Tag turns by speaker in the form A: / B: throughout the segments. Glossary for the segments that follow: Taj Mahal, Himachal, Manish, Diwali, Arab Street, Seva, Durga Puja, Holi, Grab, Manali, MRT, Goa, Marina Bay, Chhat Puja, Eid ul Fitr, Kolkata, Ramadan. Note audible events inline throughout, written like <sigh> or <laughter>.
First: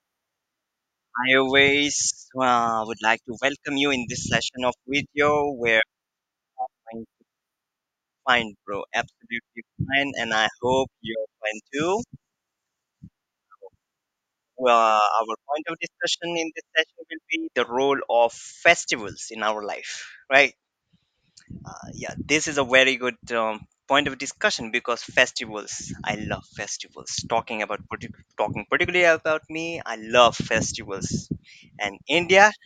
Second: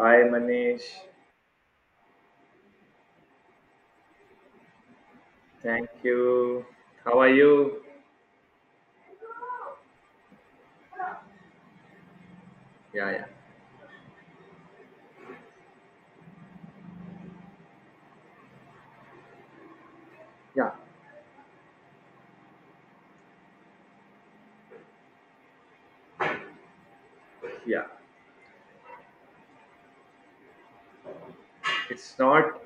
A: Hi Manish,
B: I always would like to welcome you in this session of video where
A: thank you.
B: I'm
A: How are you?
B: fine, bro, absolutely fine, and I hope you're fine too.
A: Yeah, yeah.
B: Well, our point of discussion in this session will be the role of festivals in our life, right?
A: Yeah,
B: Yeah, this is a very good point of discussion because festivals. I love festivals.
A: yeah.
B: Talking particularly about me, I love festivals, and
A: It's
B: India
A: not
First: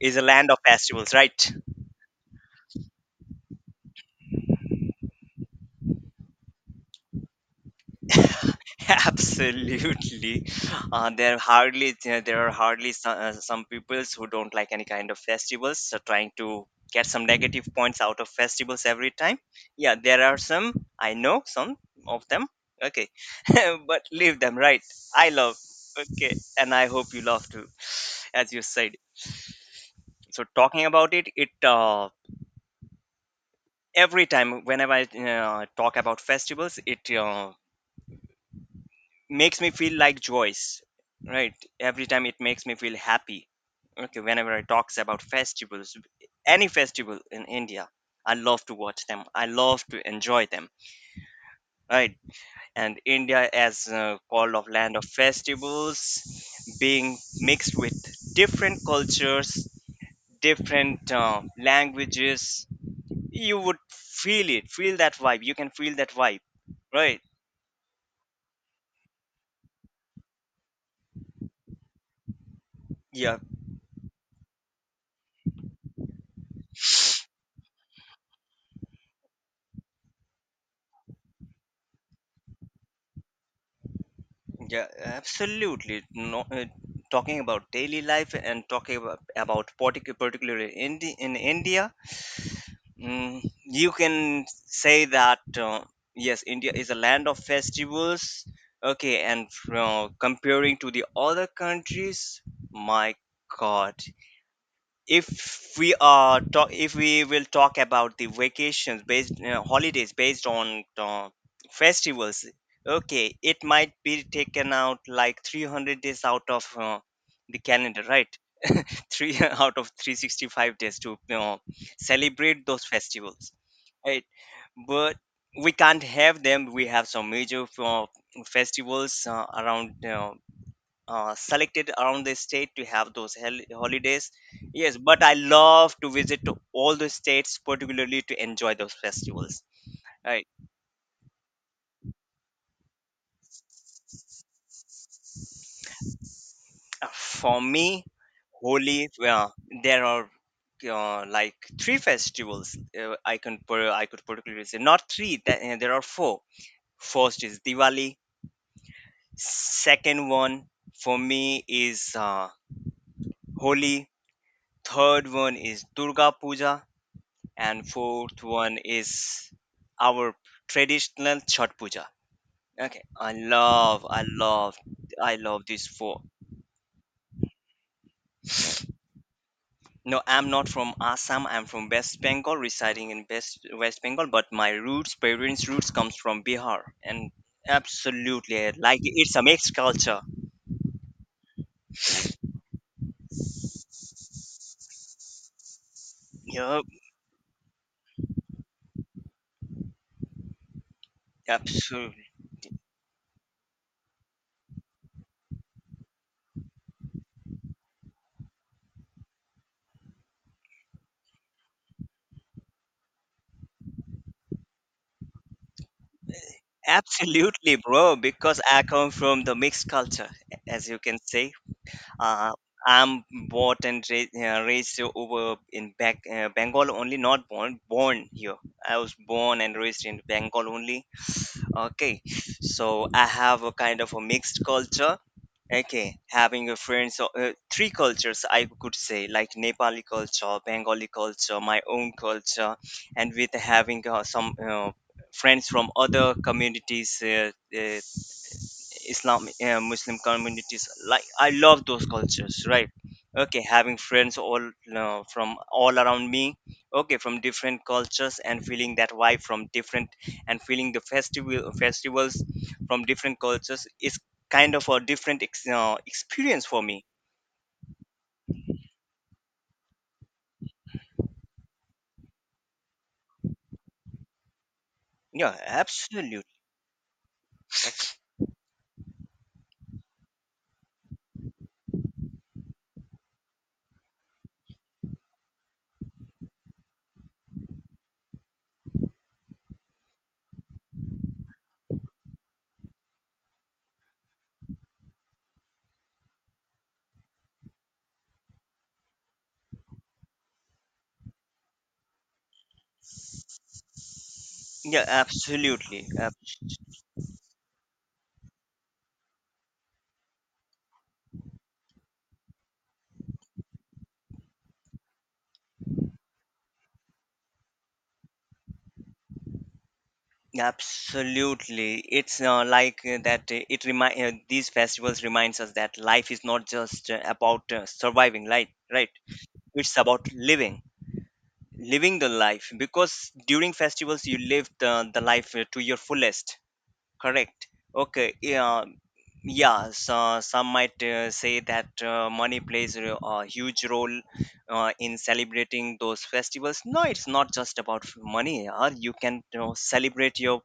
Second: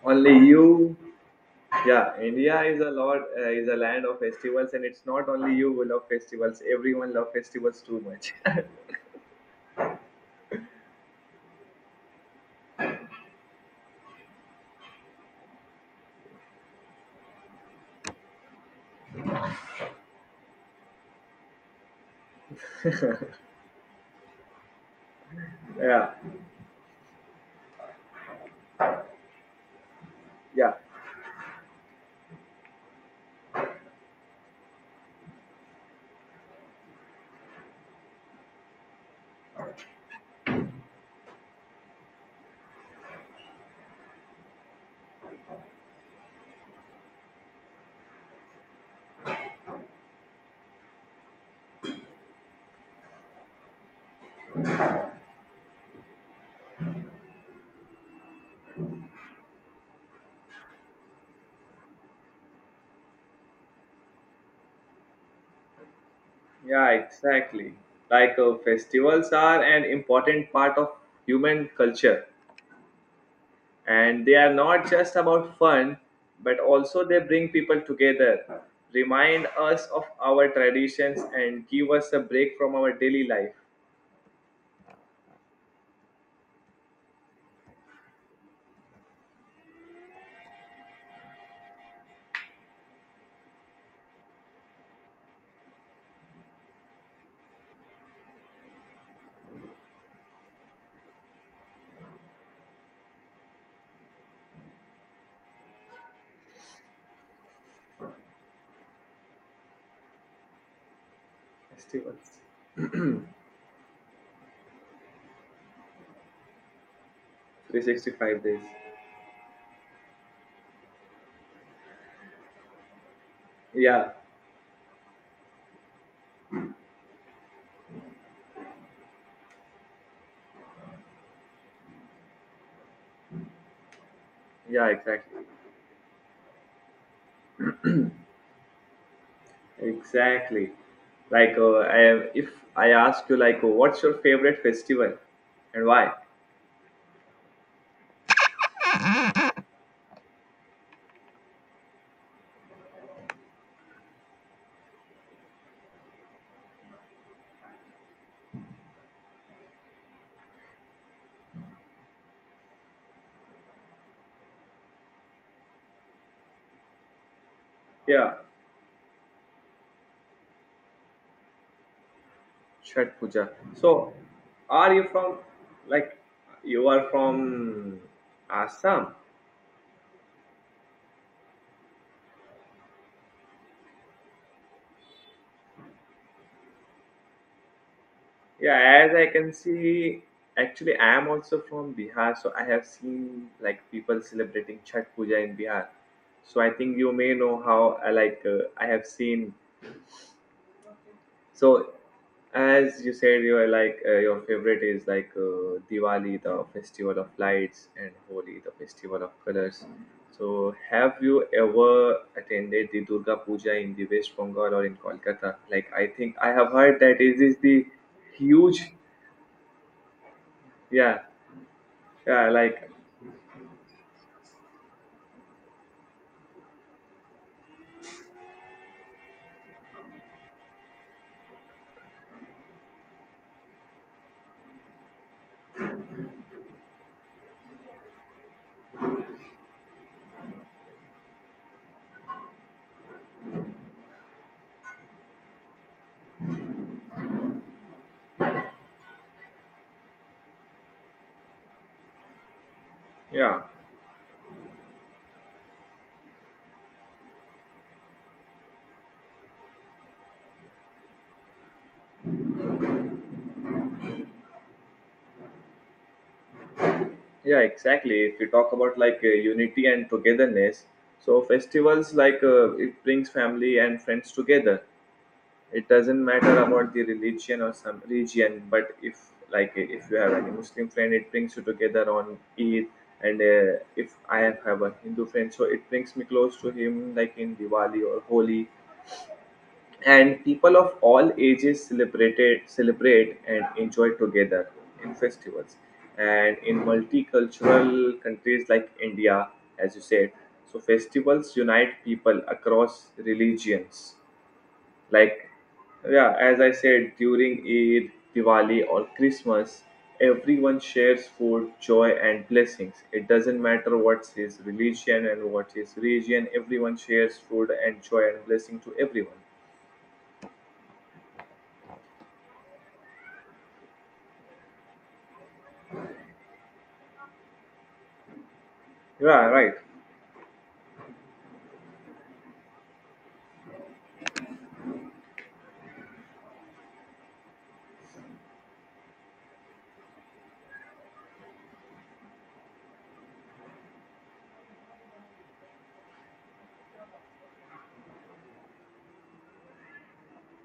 B: is a
A: only
B: land of
A: you.
B: festivals, right?
A: Yeah, India is a lot is a land of festivals, and it's not only you who love festivals. Everyone love festivals too much. <laughs>
B: <laughs> Absolutely. There are hardly some peoples who don't like any kind of festivals, so trying to get some negative points out of festivals every time. Yeah, there are some I know some of them. Okay, <laughs> but leave them right. I love.
A: Yeah,
B: Okay, and I hope you love too, as you said. So
A: yeah,
B: talking about it, every time whenever I talk about festivals, it makes me feel like joyce, right? Every time it makes me feel happy. Okay, whenever I talks about festivals, any festival in india, I love to watch them, I love to enjoy them, right? And india as called of land of festivals, being mixed with different cultures, different languages, you would feel that vibe, you can feel that vibe,
A: yeah,
B: right?
A: exactly. Like festivals are an important part of human culture,
B: Yeah.
A: and they are not just about fun but also they bring people together, remind us of our traditions and give us a break from our daily life.
B: Yeah, absolutely. No, talking about daily life and talking about particularly in India, you can say that yes, India is a land of festivals. Okay, and from comparing to the other countries, my God, if we will talk about the vacations based holidays based on festivals,
A: Festivals.
B: okay, it might be taken out like 300 days out of the calendar, right?
A: 365 days.
B: <laughs> Three out of 365 days to you celebrate those festivals,
A: Yeah,
B: right? But we can't have them. We have some major festivals around you, selected around the state to have those holidays.
A: yeah,
B: Yes, but I
A: exactly,
B: love to visit to all the states, particularly to enjoy those festivals. Right.
A: exactly. Like I am if I ask you, like, what's your favorite festival and why?
B: For me, Holi, well, there are like three festivals I could particularly say not three. That, there are four. First is Diwali. Second one for me is Holi. Third one is Durga Puja and
A: Yeah.
B: fourth one is our traditional Chhat Puja. Okay,
A: Chhat
B: I
A: puja,
B: love,
A: so
B: I love,
A: are you
B: I
A: from,
B: love these
A: like,
B: four.
A: you are from assam?
B: No, I'm not from Assam. I'm from West Bengal, residing in West Bengal. But my roots, parents' roots, comes from Bihar, and absolutely, I like
A: Yeah, as I
B: it's a
A: can
B: mixed culture.
A: see, actually, I am also from Bihar, so I have seen like people celebrating Chhat Puja in Bihar. So I
B: Yup,
A: think you may know how I have seen. So
B: absolutely,
A: as you said, you are like your favorite is like Diwali, the festival of lights, and Holi, the festival of colors. So have you ever attended the Durga Puja in the West Bengal or in Kolkata? Like I think I have heard that it is
B: absolutely,
A: the
B: bro. Because I
A: huge,
B: come from the mixed culture, as you can
A: yeah,
B: say.
A: yeah.
B: Uh,
A: Like,
B: I'm bought and raised, raised over in back, Bengal only, not born, born here. I was born and raised in Bengal only. Okay, so I have a kind of a mixed culture. Okay, having a friends, three cultures I could say, like Nepali culture, Bengali culture, my own culture, and with having some friends from other communities, islam muslim communities, like I love those cultures, right?
A: yeah,
B: Okay, having friends all from all around me, okay, from different cultures and feeling that vibe from different and feeling the festivals from different cultures is kind of a different experience for me.
A: yeah, exactly. If you talk about like unity and togetherness, so festivals, like it brings family and friends together.
B: Yeah,
A: It doesn't
B: absolutely.
A: matter about the religion or some region, but if, like if you have any muslim friend, it brings you together on eid, and if i have a hindu friend, so it brings me close to him, like in diwali or holi. And people of all ages celebrate and enjoy together in festivals, and in multicultural countries like india, as you said, so festivals unite people across religions.
B: Yeah,
A: Like,
B: absolutely.
A: yeah, as I said, during eid, diwali or christmas, everyone shares food, joy and blessings. It doesn't matter what's his religion and what his region, everyone shares food and joy and blessing to everyone.
B: Absolutely, it's like that. It remind These festivals reminds us that life is not just about surviving, right? Right?
A: Yeah, right.
B: It's about living, living the life. Because during festivals, you live the life to your fullest. Correct. Okay. Yeah. Yeah. So some might say that money plays a huge role in celebrating those festivals. No, it's not just about money. You can celebrate your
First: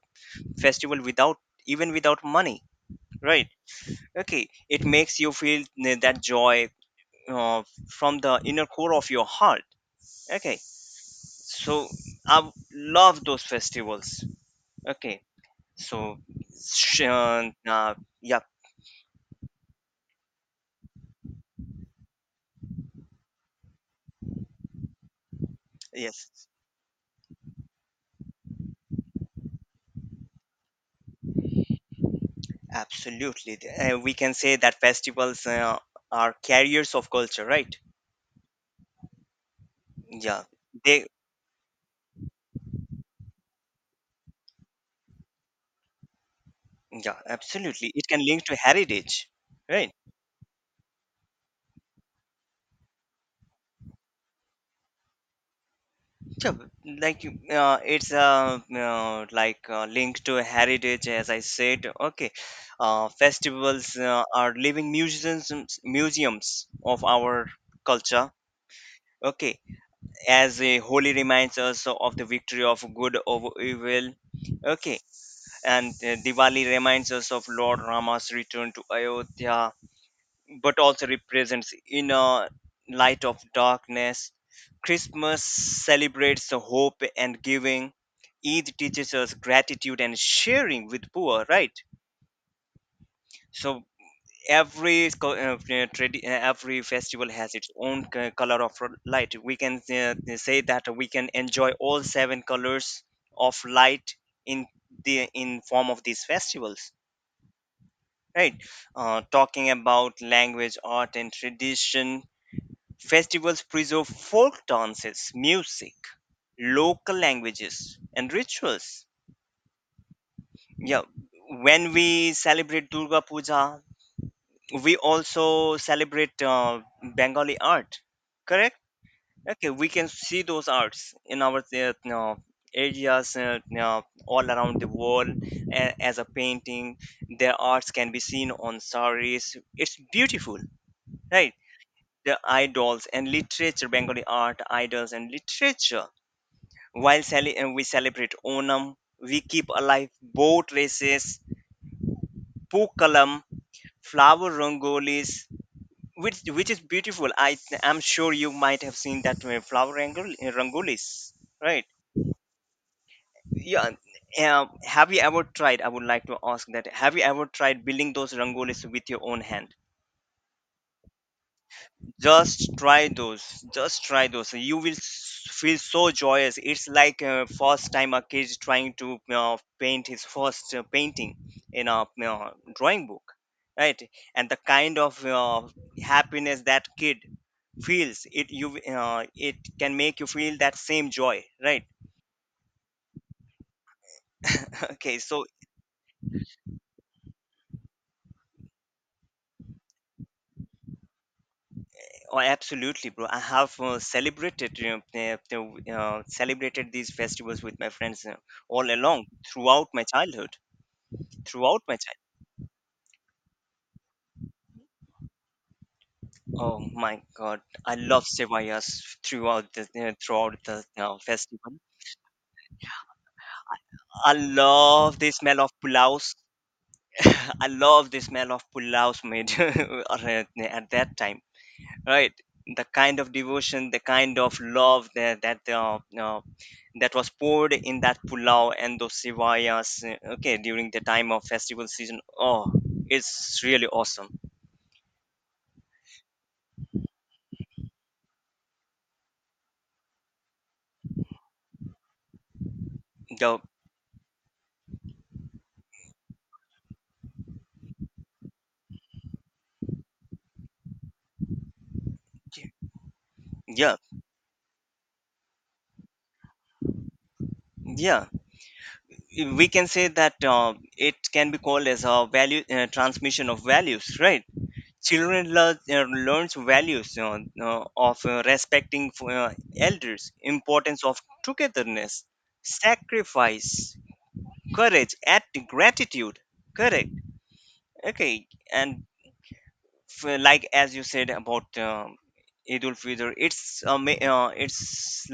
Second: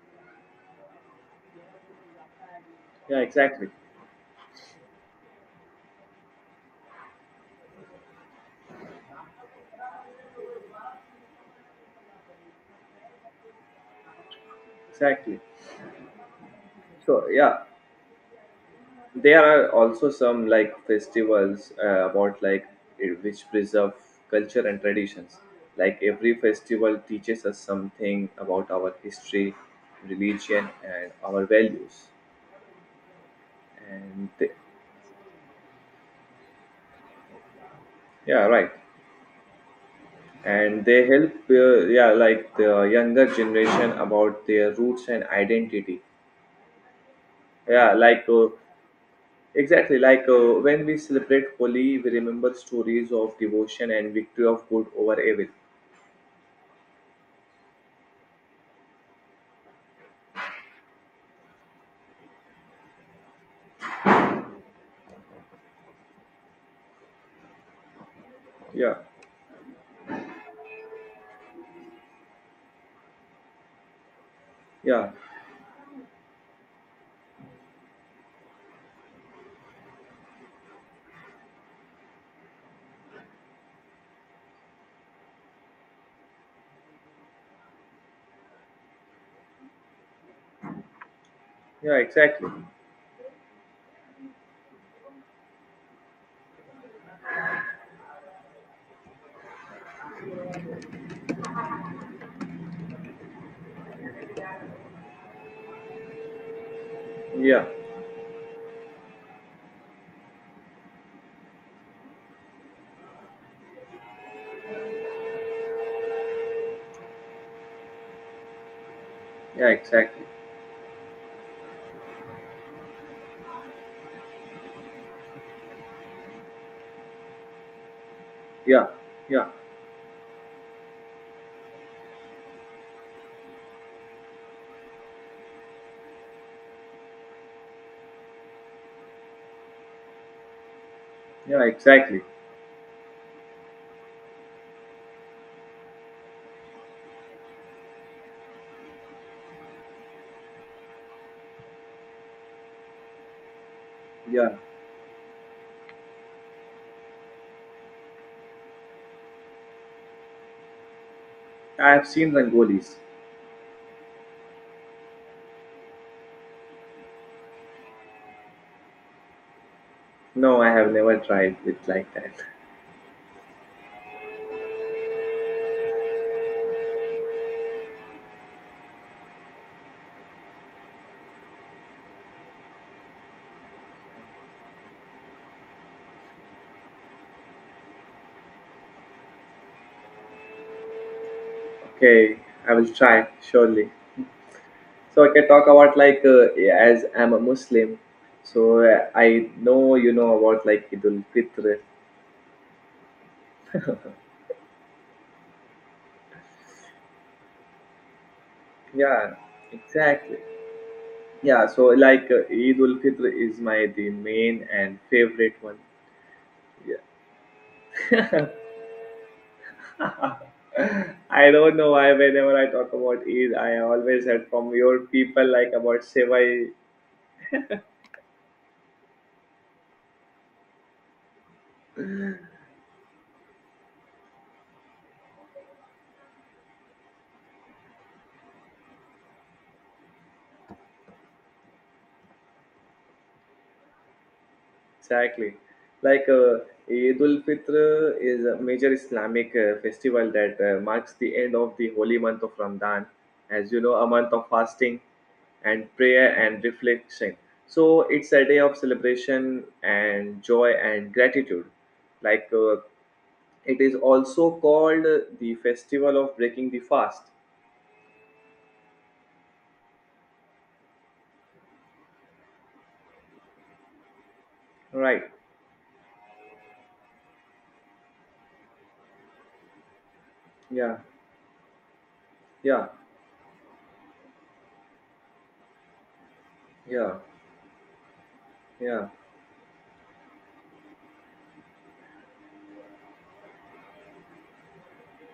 B: festival without even without money,
A: Yeah,
B: right?
A: exactly.
B: Okay, it makes you feel that joy uh, from the inner core of your heart, okay. So love those festivals, okay.
A: Exactly.
B: So sh-
A: So, yeah,
B: yeah,
A: there are also some like festivals which preserve culture and traditions. Like
B: yes,
A: every festival teaches us something about our history, religion, and our values.
B: absolutely, we
A: And
B: can
A: they,
B: say that festivals are carriers of culture, right?
A: yeah, right.
B: Yeah,
A: And
B: they
A: they help, yeah, like the younger generation about their roots and identity.
B: yeah absolutely
A: Yeah,
B: it can
A: like
B: link to heritage, right?
A: exactly, like when we celebrate Holi, we remember stories of devotion and victory of good over evil.
B: Sure, like it's linked to heritage, as I said. Okay, festivals are living museums, museums of our culture.
A: Yeah,
B: Okay, as a holy reminds us of the victory of good over evil. Okay,
A: yeah,
B: and Diwali reminds us of Lord Rama's return to Ayodhya but also represents inner light of darkness. Christmas celebrates the hope and giving. Eid teaches us gratitude and sharing with poor, right?
A: yeah, exactly.
B: So every festival has its own color of light. We can say that we can enjoy all seven colors of light in the in form of these festivals,
A: Yeah,
B: right? Talking about language, art, and tradition. Festivals preserve folk dances, music, local languages, and rituals.
A: yeah, exactly.
B: Yeah, when we celebrate Durga Puja, we also celebrate Bengali art. Correct?
A: Yeah, yeah,
B: Okay, we can see those arts in our areas all around the world as a painting. Their arts can be seen on saris. It's beautiful, right?
A: yeah, exactly.
B: The idols and literature, Bengali art, idols and literature. We celebrate Onam, we keep alive boat races, Pookalam, flower
A: Yeah,
B: rangolis, which is beautiful. I am sure you might have seen that flower rangolis, right?
A: I have seen Rangolis.
B: Yeah. Have you ever tried? I would like to ask that. Have you ever tried building those rangolis with your own hand?
A: No, I have never tried it like that.
B: Just try those, just try those, you will feel so joyous. It's like first time a kid trying to paint his first painting in a drawing book, right? And the kind of happiness that kid feels it you it can make you feel that same joy, right?
A: Okay, I will try surely.
B: <laughs> Okay,
A: So I
B: so
A: can talk about like as I'm a Muslim, so I know you know about like Idul Fitr.
B: oh, absolutely bro, I have celebrated celebrated these festivals with my friends all along
A: Yeah,
B: throughout my
A: exactly.
B: childhood,
A: Yeah,
B: throughout
A: so
B: my child.
A: like Eid ul Fitr is my the main and favorite one.
B: Oh
A: Yeah.
B: my god, I love sevayas throughout the throughout the
A: <laughs> I
B: festival.
A: don't know why whenever I talk about Eid, I always
B: I
A: heard from your
B: love the
A: people
B: smell
A: like
B: of
A: about
B: pulaus.
A: Seva
B: <laughs> I love the smell of pulaus made <laughs> at that time, right? The kind of devotion, the kind of love that that was poured in that pulao and those sevayas. Okay, during the time of festival season, oh, it's really awesome.
A: exactly. Like Eid ul Fitr is a major Islamic festival that marks the end of the holy month of Ramadan,
B: The
A: as you know, a month of fasting and prayer and reflection. So it's a day of celebration and joy and gratitude. Like it is
B: yeah,
A: also called the festival of breaking the fast.
B: yeah. We can say that it can be called as a value transmission of values, right?
A: Right.
B: Children learn learns values of respecting for, elders,
A: Yeah.
B: importance of togetherness,
A: Yeah.
B: sacrifice, courage and gratitude, correct?
A: Yeah.
B: Okay, and
A: Yeah.
B: like as you said about Eid ul Fitr, it's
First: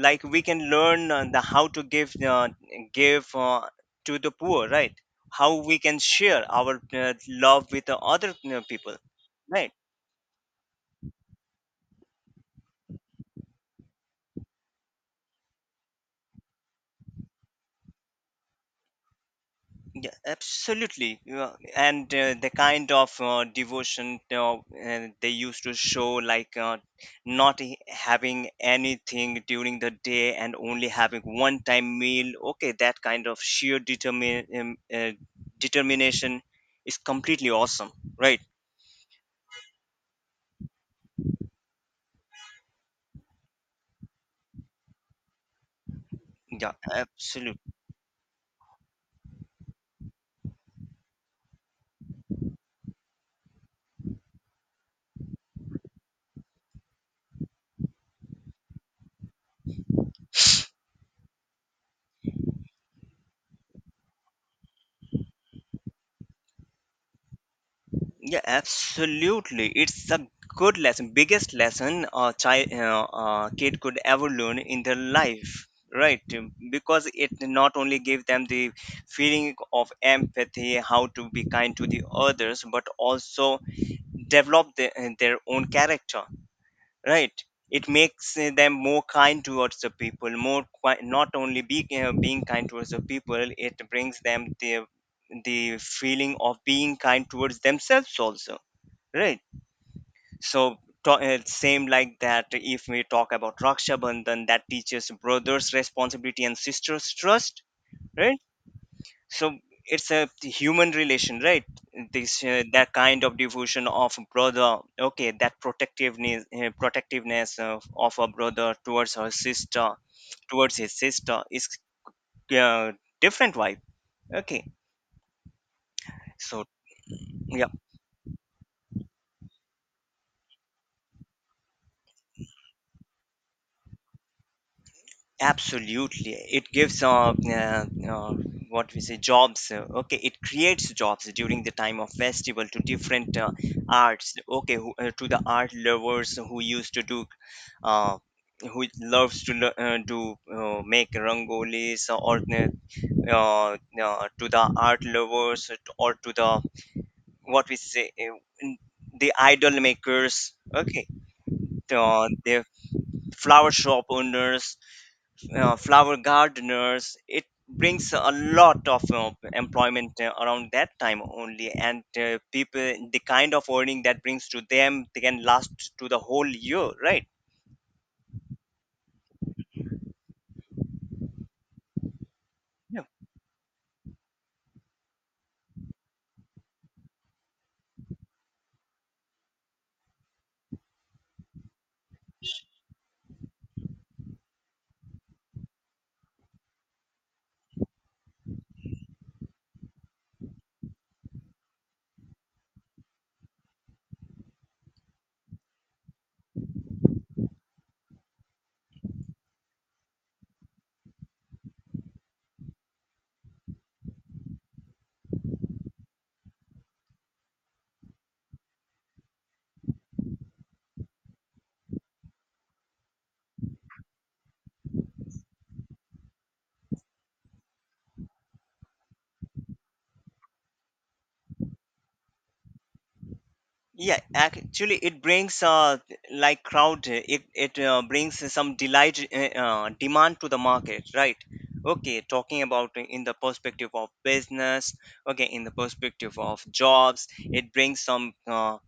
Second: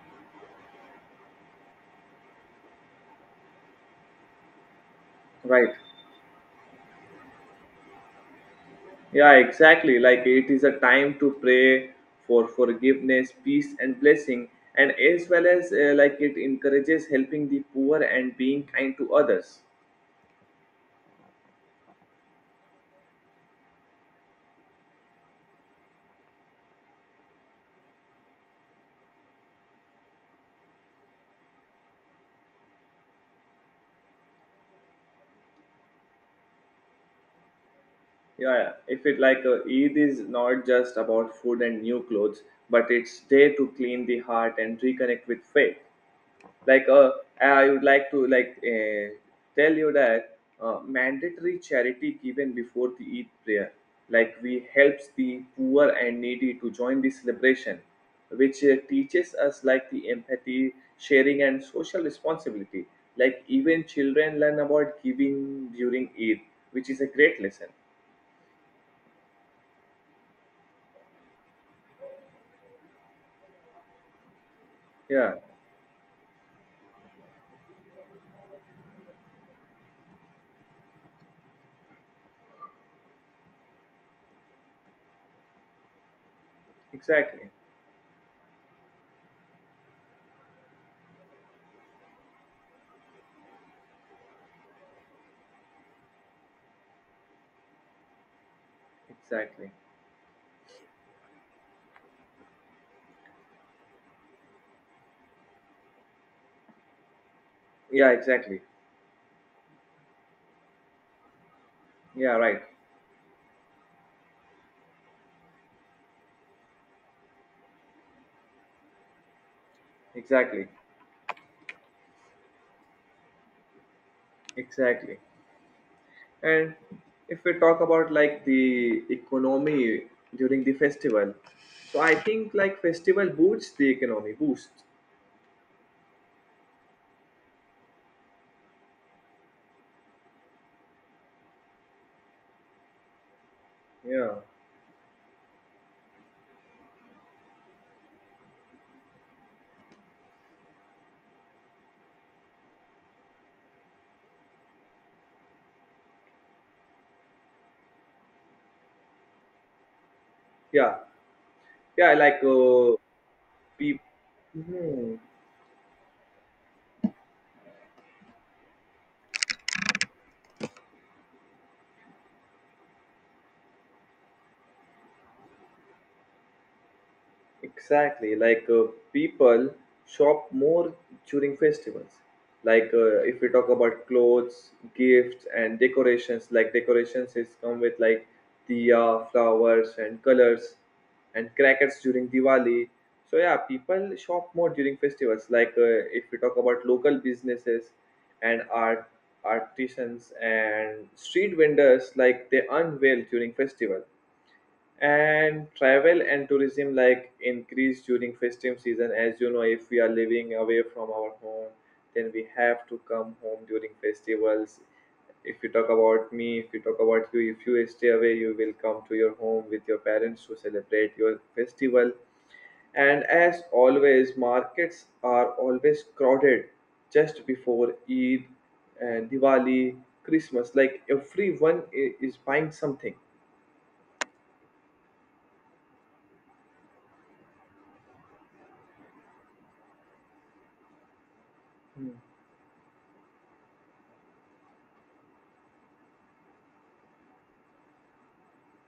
B: like we can learn the how to give to the poor, right? How
A: Right.
B: we can share our love with the other people,
A: Yeah,
B: right?
A: exactly. Like it is a time to pray for forgiveness, peace, and blessing, and as well as like it encourages helping the poor and being kind to others.
B: Yeah, absolutely. Yeah. And the kind of devotion they used to show, like not having anything during the day and only having one time meal, okay, that kind of sheer determination is completely awesome, right?
A: Yeah, if it like Eid is not just about food and new clothes, but it's day to clean the heart and reconnect with faith.
B: Yeah,
A: Like I
B: absolutely.
A: would like to like tell you that mandatory charity given before the eid prayer, like we helps the poor and needy to join the celebration, which teaches us like the empathy, sharing and social responsibility. Like even children learn about giving during eid, which is a great lesson.
B: Yeah, absolutely. It's a good lesson, biggest lesson a child, kid could ever learn in their
A: Yeah,
B: life, right? Because it not only gave them the feeling of empathy, how to be kind to the others, but also develop their own character, right?
A: exactly,
B: It makes them more kind towards the people, more qui- not only be, being kind towards the people, it brings them the feeling of being kind towards themselves also, right?
A: exactly,
B: So it same like that if we talk about raksha bandhan that teaches brothers responsibility and sisters trust,
A: yeah,
B: right?
A: exactly,
B: So it's a human relation, right? This
A: yeah, right,
B: that kind of devotion of brother, okay, that protectiveness of a brother towards her sister
A: exactly,
B: towards his sister is uh, different vibe, okay.
A: exactly.
B: So
A: And if we
B: yeah.
A: talk about like the economy during the festival, so I think like festival boosts the economy, boost.
B: Absolutely, it gives what we say jobs. Okay, it creates jobs during the time of festival to different arts.
A: Yeah,
B: Okay, who, to the art lovers who used to do, uh, who loves to to make rangolis or uh, to the art lovers or to the what we say the idol makers.
A: yeah,
B: Okay,
A: yeah. Like
B: the flower shop owners,
A: people.
B: flower gardeners, it brings a lot of employment around that time only. And people, the kind of earning that brings to them, they can last to the whole year, right?
A: Exactly, like people shop more during festivals. Like
B: yeah
A: if we talk about clothes, gifts, and decorations, like decorations is come with like diya, flowers, and colors, and crackers during Diwali. So yeah, people shop more during festivals. Like if we talk about local businesses and artisans and street vendors, like they unveil during festival, and travel and tourism like increase during festive season. As you know, if we are living away from our home, then we have to come home during festivals. If you talk about me, if you talk about you, if you stay away, you will come to your home with your parents to celebrate your festival. And as always, markets are always crowded just before eid and diwali, christmas, like everyone is buying something.
B: Yeah, actually it brings like crowd, it brings some delight, demand to the market, right?
A: Hmm.
B: Okay, talking about in the perspective of business, okay, in the perspective of jobs, it brings some uh,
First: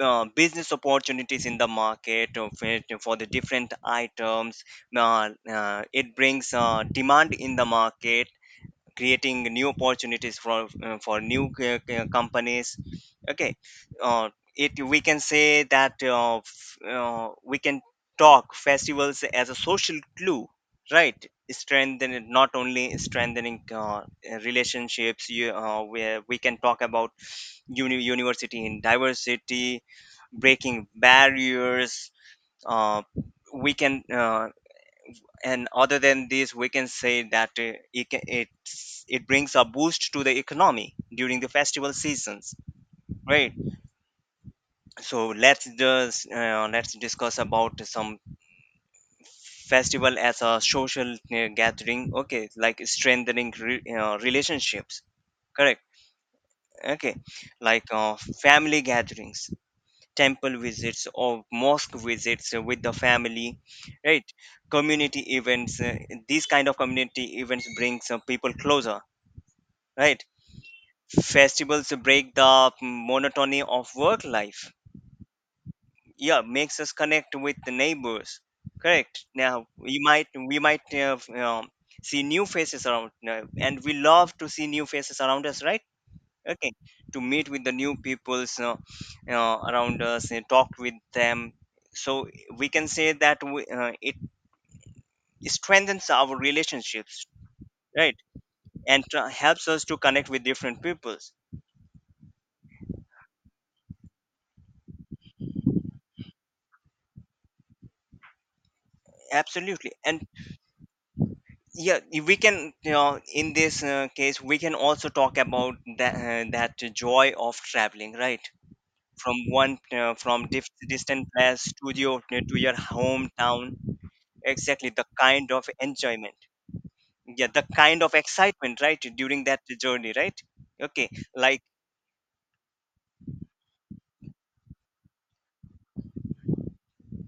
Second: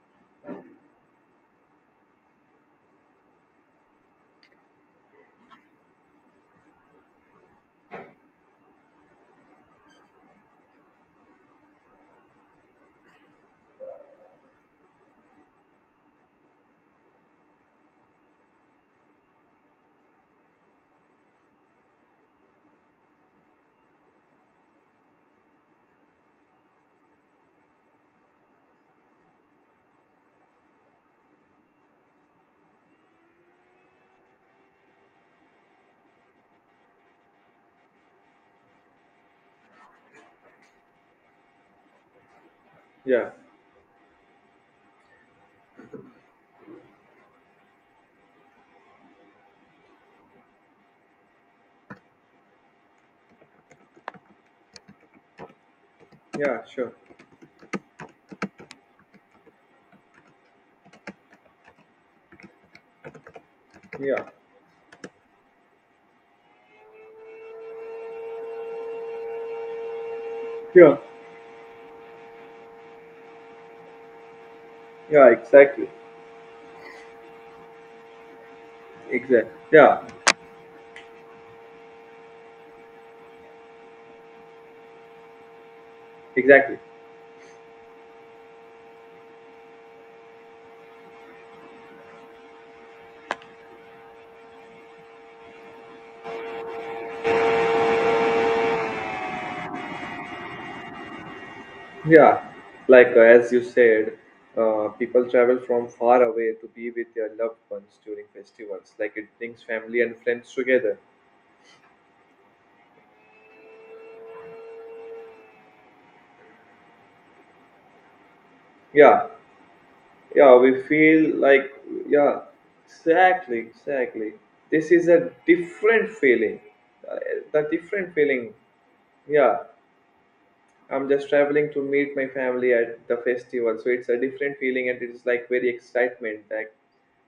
B: business opportunities in the market of it for the different items. It brings demand in the market, creating new opportunities for new companies. Okay, uh, it we can say that we can talk festivals as a social glue, right? Strengthen, not only strengthening relationships. You where we can talk about university in diversity, breaking barriers, uh, we can and other than this we can say that it brings a boost to the economy during the festival seasons,
A: Yeah,
B: right? So let's discuss about some festival as a social gathering. Okay, like strengthening relationships, correct?
A: yeah, sure.
B: Okay, like family gatherings, temple visits or mosque visits with the family, right?
A: Yeah.
B: Community events, these kind of community events brings people closer, right?
A: Sure.
B: Festivals break the monotony of work life,
A: Yeah. Exactly.
B: yeah, makes us connect with the neighbors, correct?
A: Exactly.
B: Now we
A: Yeah.
B: might we might see new faces around, and we love to see new faces around us, right? Okay,
A: Exactly.
B: to meet with the new peoples, you know, around us and talk with them. So we can say that it strengthens our relationships, right? And helps us to connect with different peoples.
A: Yeah. Like as you said, people travel from far away to be with their loved ones during festivals. Like it brings
B: Absolutely.
A: family and
B: And
A: friends together.
B: yeah, we can, you know, in this case we can also talk about that, that joy of traveling, right?
A: Yeah.
B: From one
A: Yeah. We
B: distant
A: feel
B: place
A: like,
B: to your,
A: yeah.
B: to your
A: Exactly.
B: hometown.
A: Exactly.
B: Exactly,
A: This
B: the
A: is a
B: kind of
A: different
B: enjoyment,
A: feeling. Uh,
B: yeah, the
A: the
B: kind of
A: different feeling.
B: excitement, right, during
A: Yeah.
B: that journey, right? Okay,
A: I'm just
B: like
A: traveling to meet my family at the festival, so it's a different feeling and it's like very excitement that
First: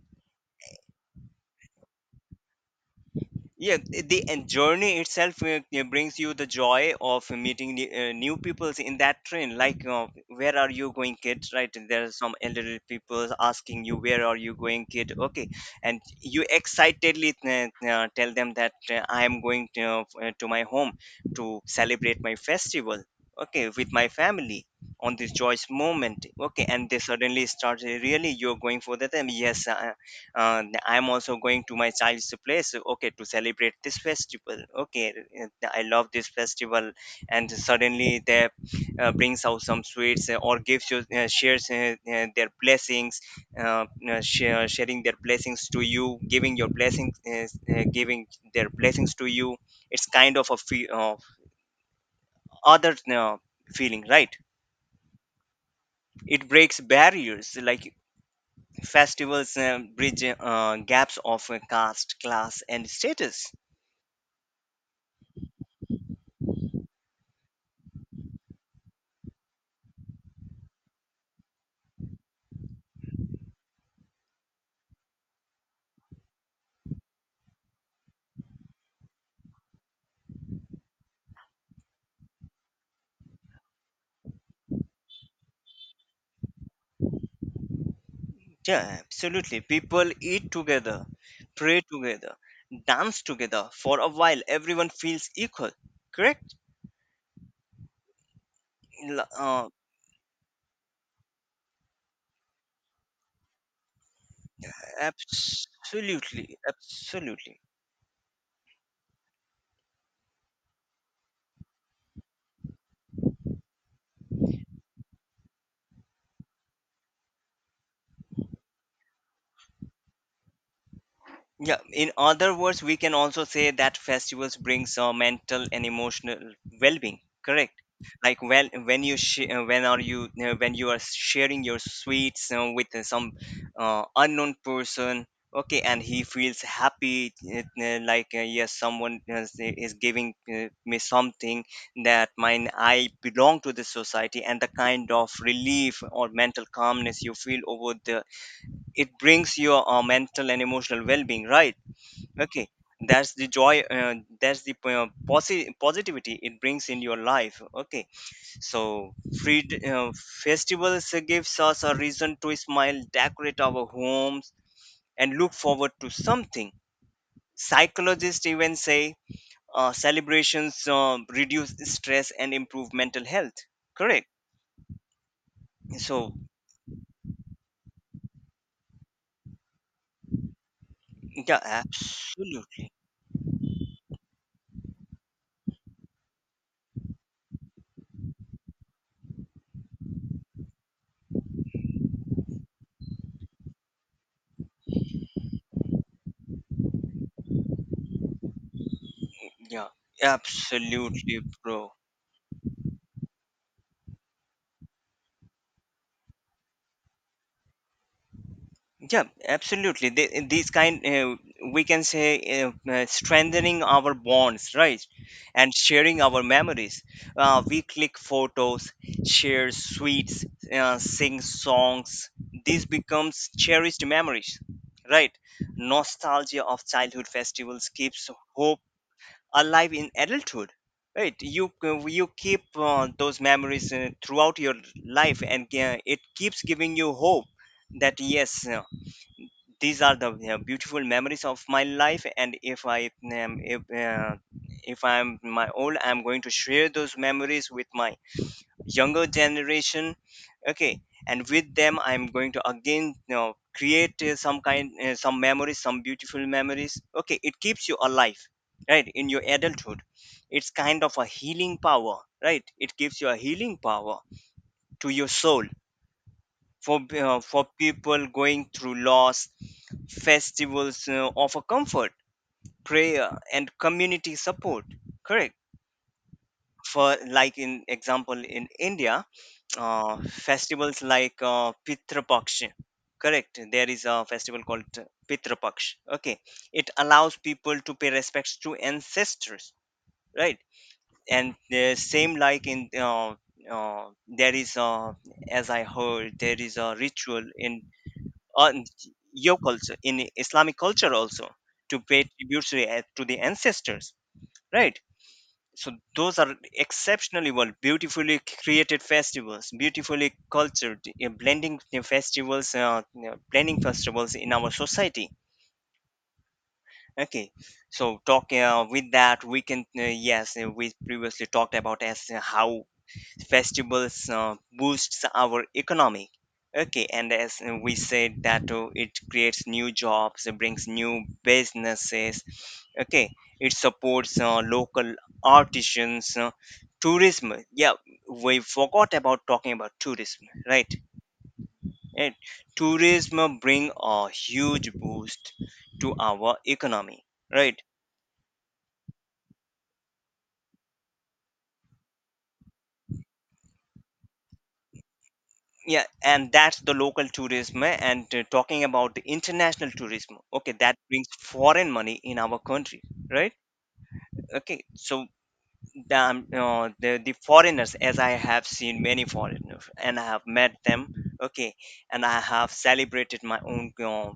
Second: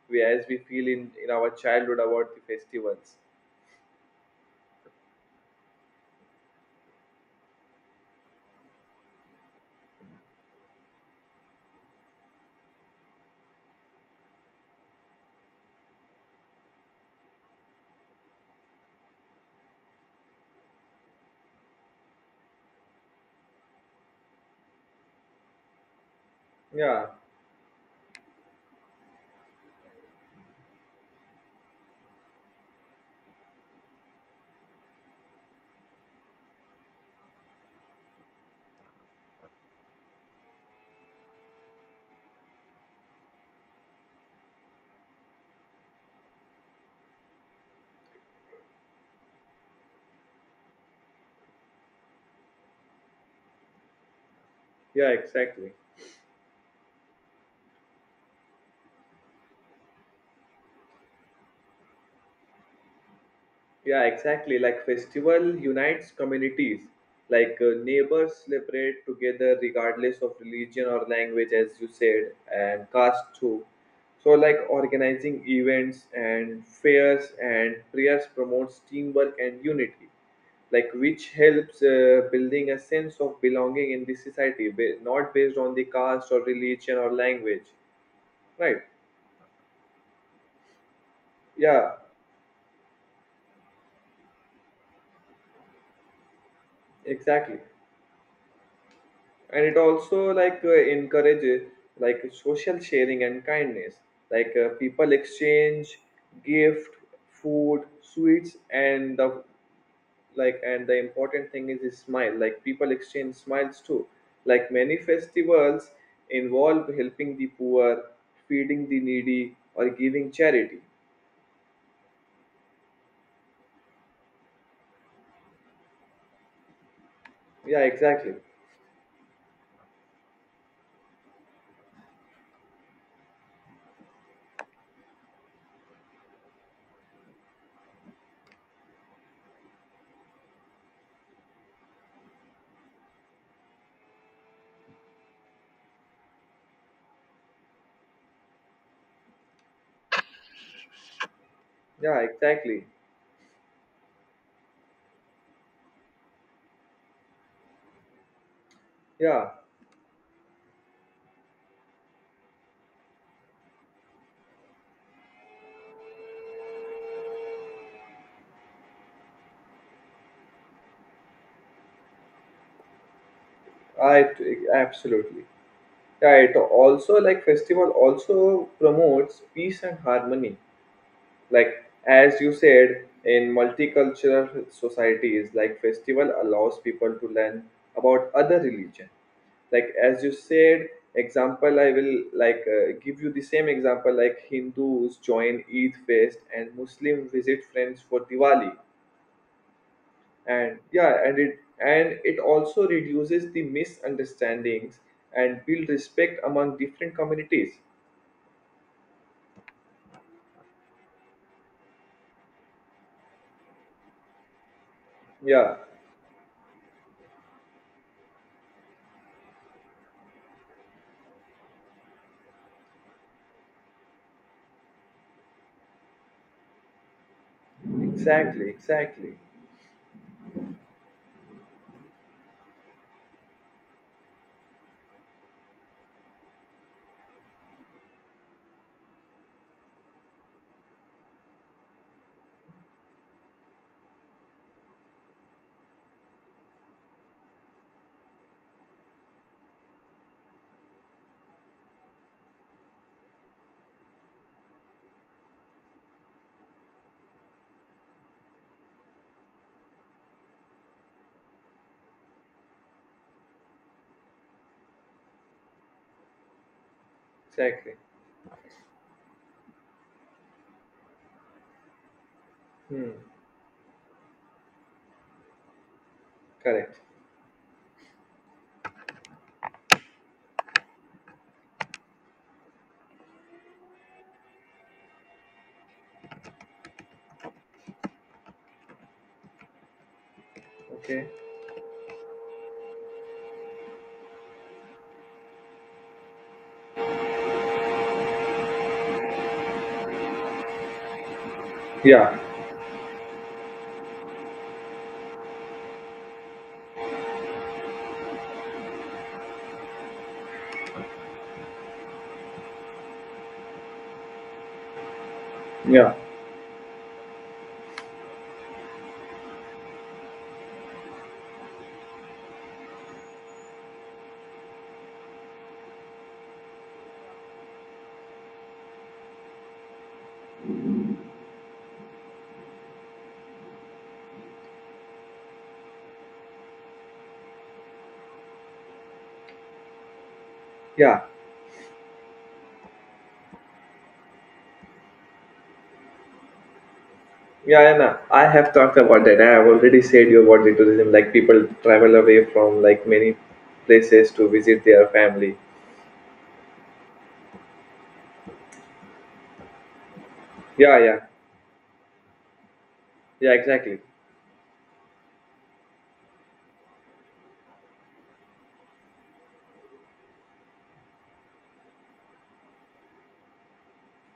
A: we as we feel in our childhood about the festivals.
B: yeah, the and journey itself brings you the joy of meeting new, new peoples in that train. Like, where are you going, kid, right? And there are some elderly people asking you, "Where are you going, kid?" Okay, and you excitedly tell them that I am going to, to my home to celebrate my festival. Okay, with my family on this joyous moment. Okay, and they
A: Yeah,
B: suddenly start, really, you're going for that? And yes, I'm also going to my child's place, okay, to celebrate this festival. Okay, I love this festival. And suddenly they brings out some sweets or gives you, shares their blessings, sharing their blessings to you, giving your blessings, giving their blessings to you. It's kind of a fe- other feeling, right?
A: yeah, exactly.
B: It breaks barriers, like festivals bridge gaps of caste, class and status.
A: Yeah, exactly. Like festival unites communities. Like neighbors celebrate together regardless of religion or language, as you said, and caste too. So like organizing events and fairs and prayers promotes teamwork and unity, like which helps building a sense of belonging in the society, not based on the caste or religion or language. Right?
B: Yeah, absolutely. People eat together, pray
A: Yeah,
B: together, dance together. For a while, everyone feels equal, correct?
A: exactly.
B: L-
A: And
B: Uh,
A: it also like encourages like social sharing and kindness. Like people exchange
B: Absolutely,
A: gift,
B: absolutely.
A: food, sweets and the, like, and the important thing is smile, like people exchange smiles too. Like many festivals involve helping the poor, feeding the needy or giving charity.
B: Yeah, in other words, we can also say that festivals bring some mental and emotional well-being, correct.
A: Yeah, exactly,
B: Like when you sh- when are you when you are sharing your sweets with some unknown person. Okay, and he feels happy, like, yes, someone is giving me something that mine. I belong to this society, and the kind of relief or mental calmness you feel over the, it brings your mental and emotional well-being, right?
A: yeah,
B: Okay,
A: exactly,
B: that's the joy, that's the positivity it brings in your life. Okay, so
A: yeah,
B: free, uh, festivals gives us a reason to smile, decorate our homes and look forward to something. Psychologists even say celebrations reduce stress and improve mental health,
A: I
B: correct?
A: absolutely.
B: So
A: Yeah, it also like festival also promotes peace and harmony.
B: yeah,
A: Like as you said,
B: absolutely.
A: in multicultural societies, like festival allows people to learn about other religion. Like as you said, example I will like give you the same example like Hindus join Eid fest and Muslim visit friends for Diwali.
B: Yeah,
A: And yeah, and
B: absolutely, bro.
A: it also reduces the misunderstandings and build respect among different communities.
B: Yeah, absolutely, they, these kind, we can say, strengthening our bonds, right? And
A: Yeah,
B: sharing our memories, we click photos, share sweets, sing songs, this becomes cherished memories, right? Nostalgia of childhood festivals keeps
A: exactly,
B: hope
A: exactly,
B: alive in adulthood, right? You you keep those memories throughout your life, and it keeps giving you hope that, yes, these are the beautiful memories of my life, and if I um, if, uh, if I'm my old, I'm going to share those memories with my younger generation. Okay, and with them I'm going to again, you know, create some memories, some beautiful memories. Okay, it keeps you alive, right, in your adulthood. It's kind of a healing power, right, it gives you a healing power to your soul. For for
A: exactly.
B: people going through loss, festivals offer comfort,
A: Hmm,
B: prayer and community support, correct?
A: correct.
B: For like in example in India, uh, festivals like pitrapaksha, correct, there is a festival called pitrapaksh. Okay, it allows people to pay respects to ancestors, right?
A: Okay.
B: And the same like in uh, there is a, as I heard, there is a ritual in, on your culture, in Islamic culture also, to pay
A: Yeah,
B: tribute to, to the ancestors, right? So those are exceptionally well, beautifully created festivals, beautifully cultured, blending the festivals, you know, blending festivals in our society.
A: yeah,
B: Okay, so talking with that we can, yes, we previously talked about as how festivals boosts our economy. Okay, and as we said that it creates new jobs, it brings new businesses. Okay, it supports local artisans, tourism. Yeah, we forgot about talking about tourism, right?
A: yeah,
B: And tourism bring a huge boost to our economy, right?
A: yeah. And I have talked about that. I have already said you about the tourism. Like people travel away from like many places to visit their family.
B: Yeah, and that's the local tourism, eh, and talking about the international tourism, okay, that
A: Yeah, yeah,
B: brings foreign money in our country,
A: yeah.
B: right?
A: Exactly.
B: Okay, so damn, the foreigners, as I have seen many foreigners and I have met them. Okay, and I have celebrated my own uh,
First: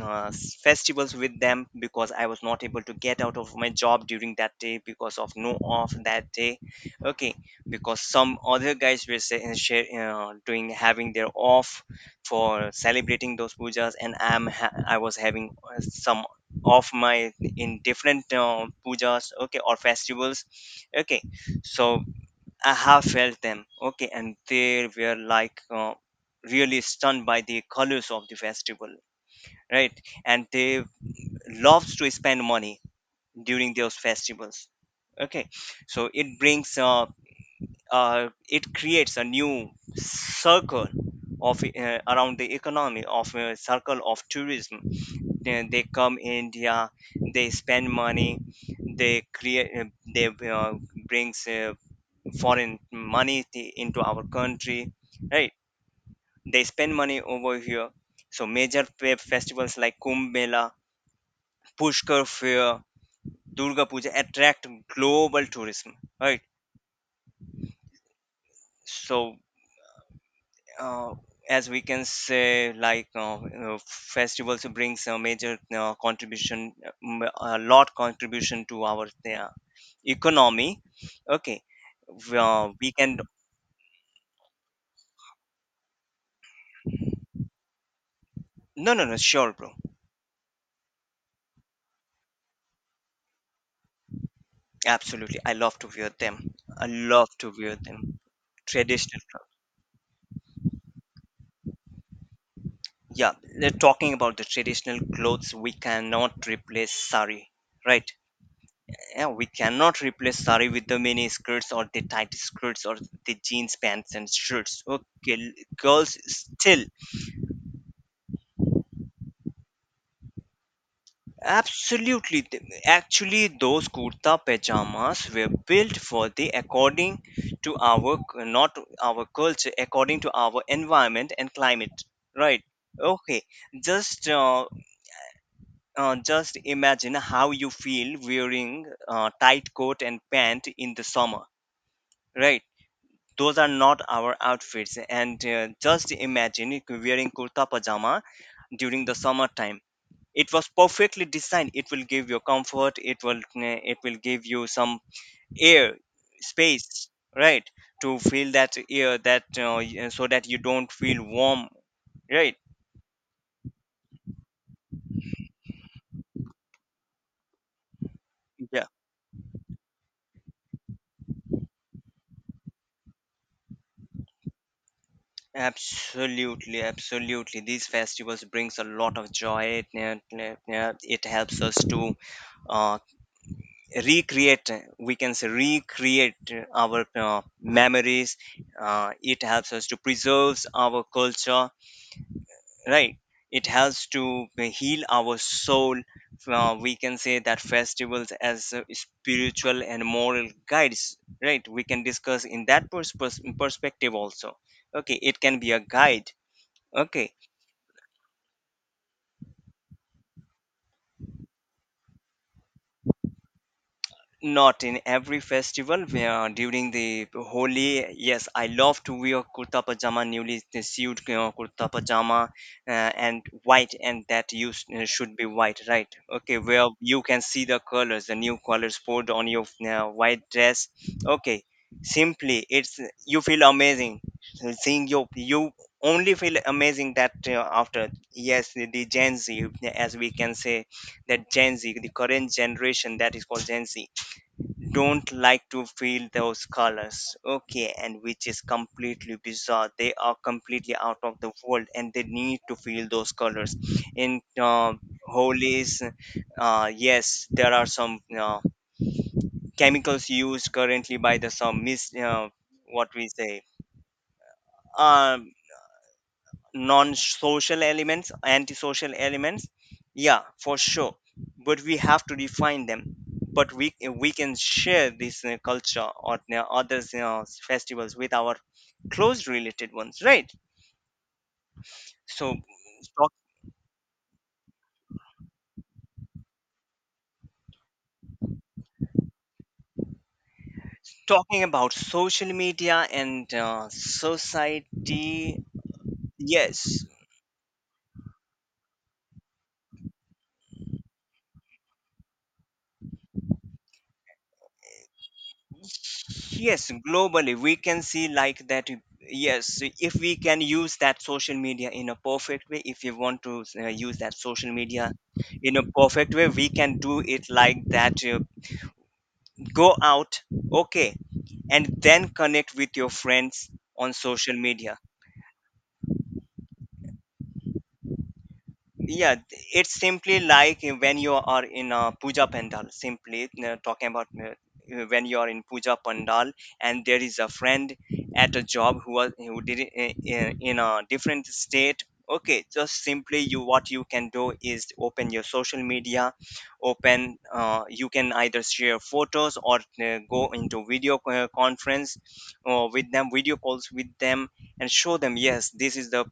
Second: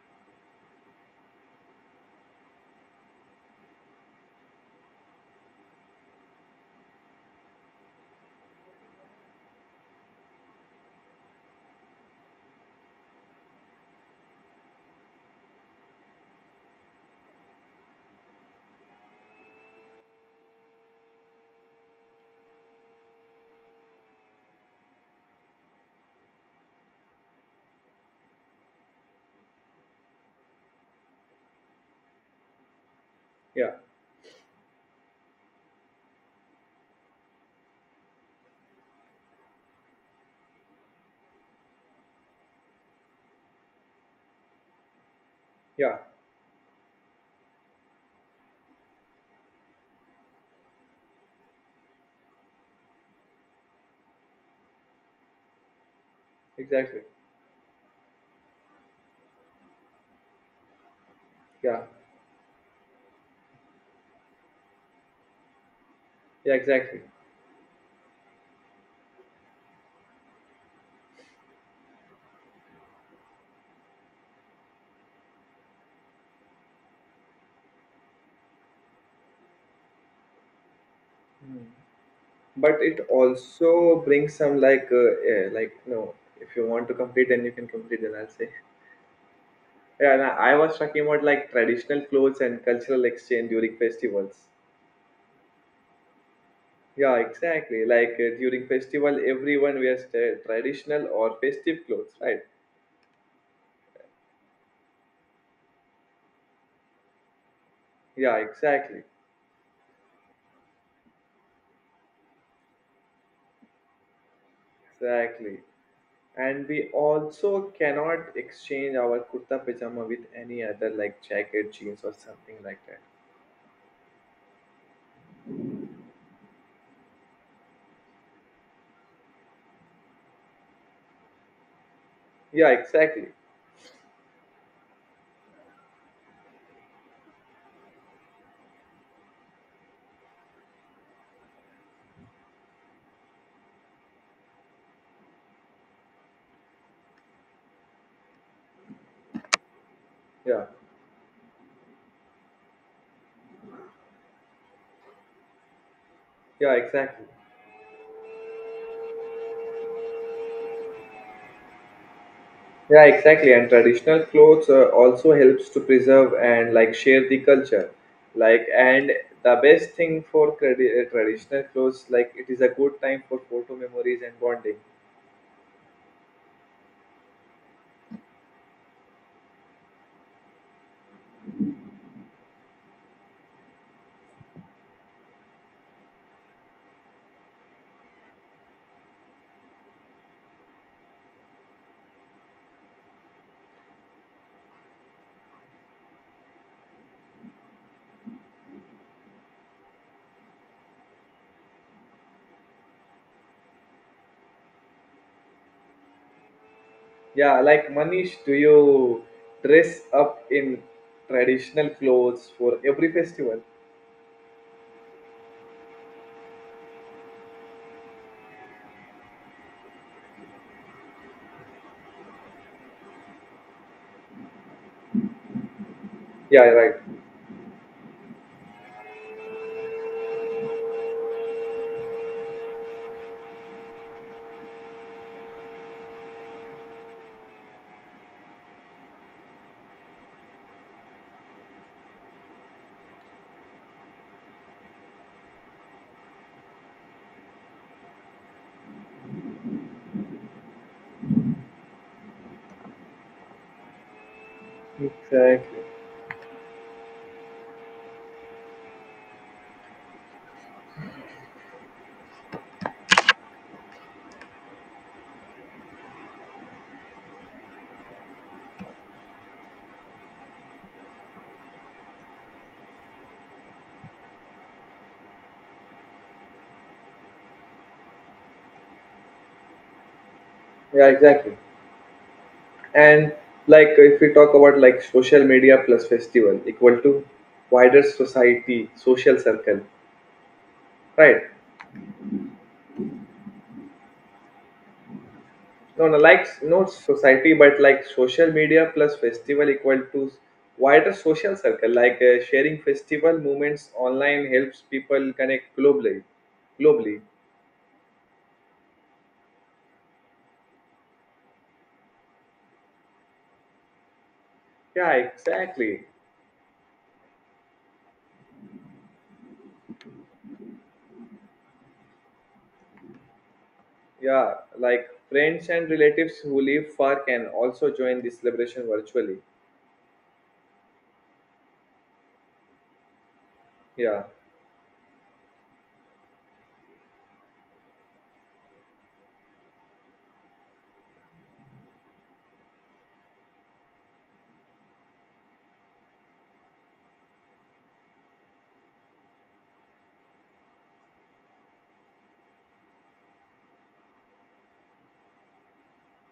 B: uh, s- festivals with them, because I was not able to get out of my job during that day because of no off that day. Okay, because some other guys were say, share, doing having their off for celebrating those pujas, and I was having some of my in different pujas, okay, or festivals. Okay, so I have felt them. Okay, and they were like, really stunned by the colors of the festival, right? And they loves to spend money
A: Yeah,
B: during those festivals. Okay, so it brings it creates a new circle of around the economy, of a circle of tourism. Then they
A: yeah,
B: come India, they spend money, they create, they uh, brings foreign money into our country, right? They spend
A: exactly.
B: money over here. So major festivals like Kumbh Mela,
A: Yeah,
B: Pushkar Fair, Durga Puja attract global tourism, right?
A: yeah, exactly.
B: So uh, as we can say, like uh, festivals brings a major contribution, um, a lot contribution to our uh, economy. Okay,
A: Hmm. But
B: we
A: it
B: can,
A: also brings some like like no. If you want to complete, then you can complete. Then I'll say.
B: no no no, sure, bro.
A: Yeah, and I was talking about like traditional clothes and cultural exchange during festivals.
B: Absolutely, I love to wear them, I
A: Yeah,
B: love to wear
A: exactly. Like
B: them.
A: during
B: Traditional
A: festival, everyone wears traditional or festive clothes, right?
B: yeah, they're talking about the traditional clothes. We cannot replace sari, right?
A: Yeah, exactly,
B: Yeah, we cannot replace sari with the mini skirts or the tight skirts or the jeans pants and shirts. Okay,
A: exactly.
B: girls
A: And
B: still,
A: we also cannot exchange our kurta pajama with any other like jacket, jeans, or
B: absolutely.
A: something like that.
B: Actually, those kurta pajamas were built for the, according to our not our culture, according to our environment and climate, right?
A: Yeah, exactly.
B: Okay. Just uh, just imagine how you feel wearing tight coat and pant in the summer, right? Those are not our outfits. And just imagine wearing kurta pajama during the summertime, it
A: Yeah,
B: was perfectly designed, it will give you comfort, it will give you some air,
A: yeah,
B: space,
A: exactly.
B: right, to feel that air that, so that you don't feel warm, right?
A: Yeah, exactly. And traditional clothes also helps to preserve and like share the culture. Like,
B: Yeah,
A: and the best thing for traditional clothes, like it is a good time for photo memories and bonding.
B: absolutely, absolutely. These festivals brings a lot of joy, it, it, it helps us to uh, recreate, we can say recreate our memories. It helps us to preserve our culture, right, it helps to heal our soul. We can say that festivals as spiritual and moral guides, right? We can discuss in that perspective also. Okay, it can be a guide. Okay,
A: Yeah, like Manish, do you dress up in traditional clothes for every festival?
B: not in every festival. Where during the Holi, yes, I love to wear kurta pajama, newly sewed, you know, kurta pajama, and white, and that used should be white, right? Okay,
A: Yeah,
B: where
A: right.
B: you can see the colors, the new colors poured on your white dress. Okay, simply, it's, you feel amazing seeing your you only feel amazing that after yes, the Gen Z, as we can say, that Gen Z, the current generation that is called Gen Z, don't like to feel those colors. Okay, and which is completely bizarre, they are completely out of the world and they need to feel those colors in,
A: Exactly.
B: holies. Yes, there are some chemicals used currently by the some mis what we say, um non-social elements, antisocial elements, yeah, for sure. But we have to define them, but we can share this culture or, you know, others festivals with our close related ones, right?
A: Yeah, exactly.
B: So talk,
A: And like if we talk about like social media plus festival equal to wider society social circle, right?
B: talking about social media and society.
A: No, no, like no
B: Yes.
A: society, but like social media plus festival equal to wider social circle. Like sharing festival movements online helps people connect globally.
B: Yes,
A: Globally,
B: globally we can see like that. Yes, if we can use that social media in a perfect way, if you want to use that social media
A: yeah,
B: in a
A: exactly.
B: perfect way, we can do it like that. Go out, okay, and then connect with your friends on social
A: Yeah,
B: media.
A: like friends and relatives who live far can also join the celebration
B: Yeah,
A: virtually.
B: it's simply like when you are in a puja pandal, simply talking
A: Yeah.
B: about when you are in puja pandal, and there is a friend at a job who was who did it in a different state. Okay, just simply, you, what you can do is open your social media, open you can either share photos or go into video conference, or with them video calls with them, and show them yes, this is the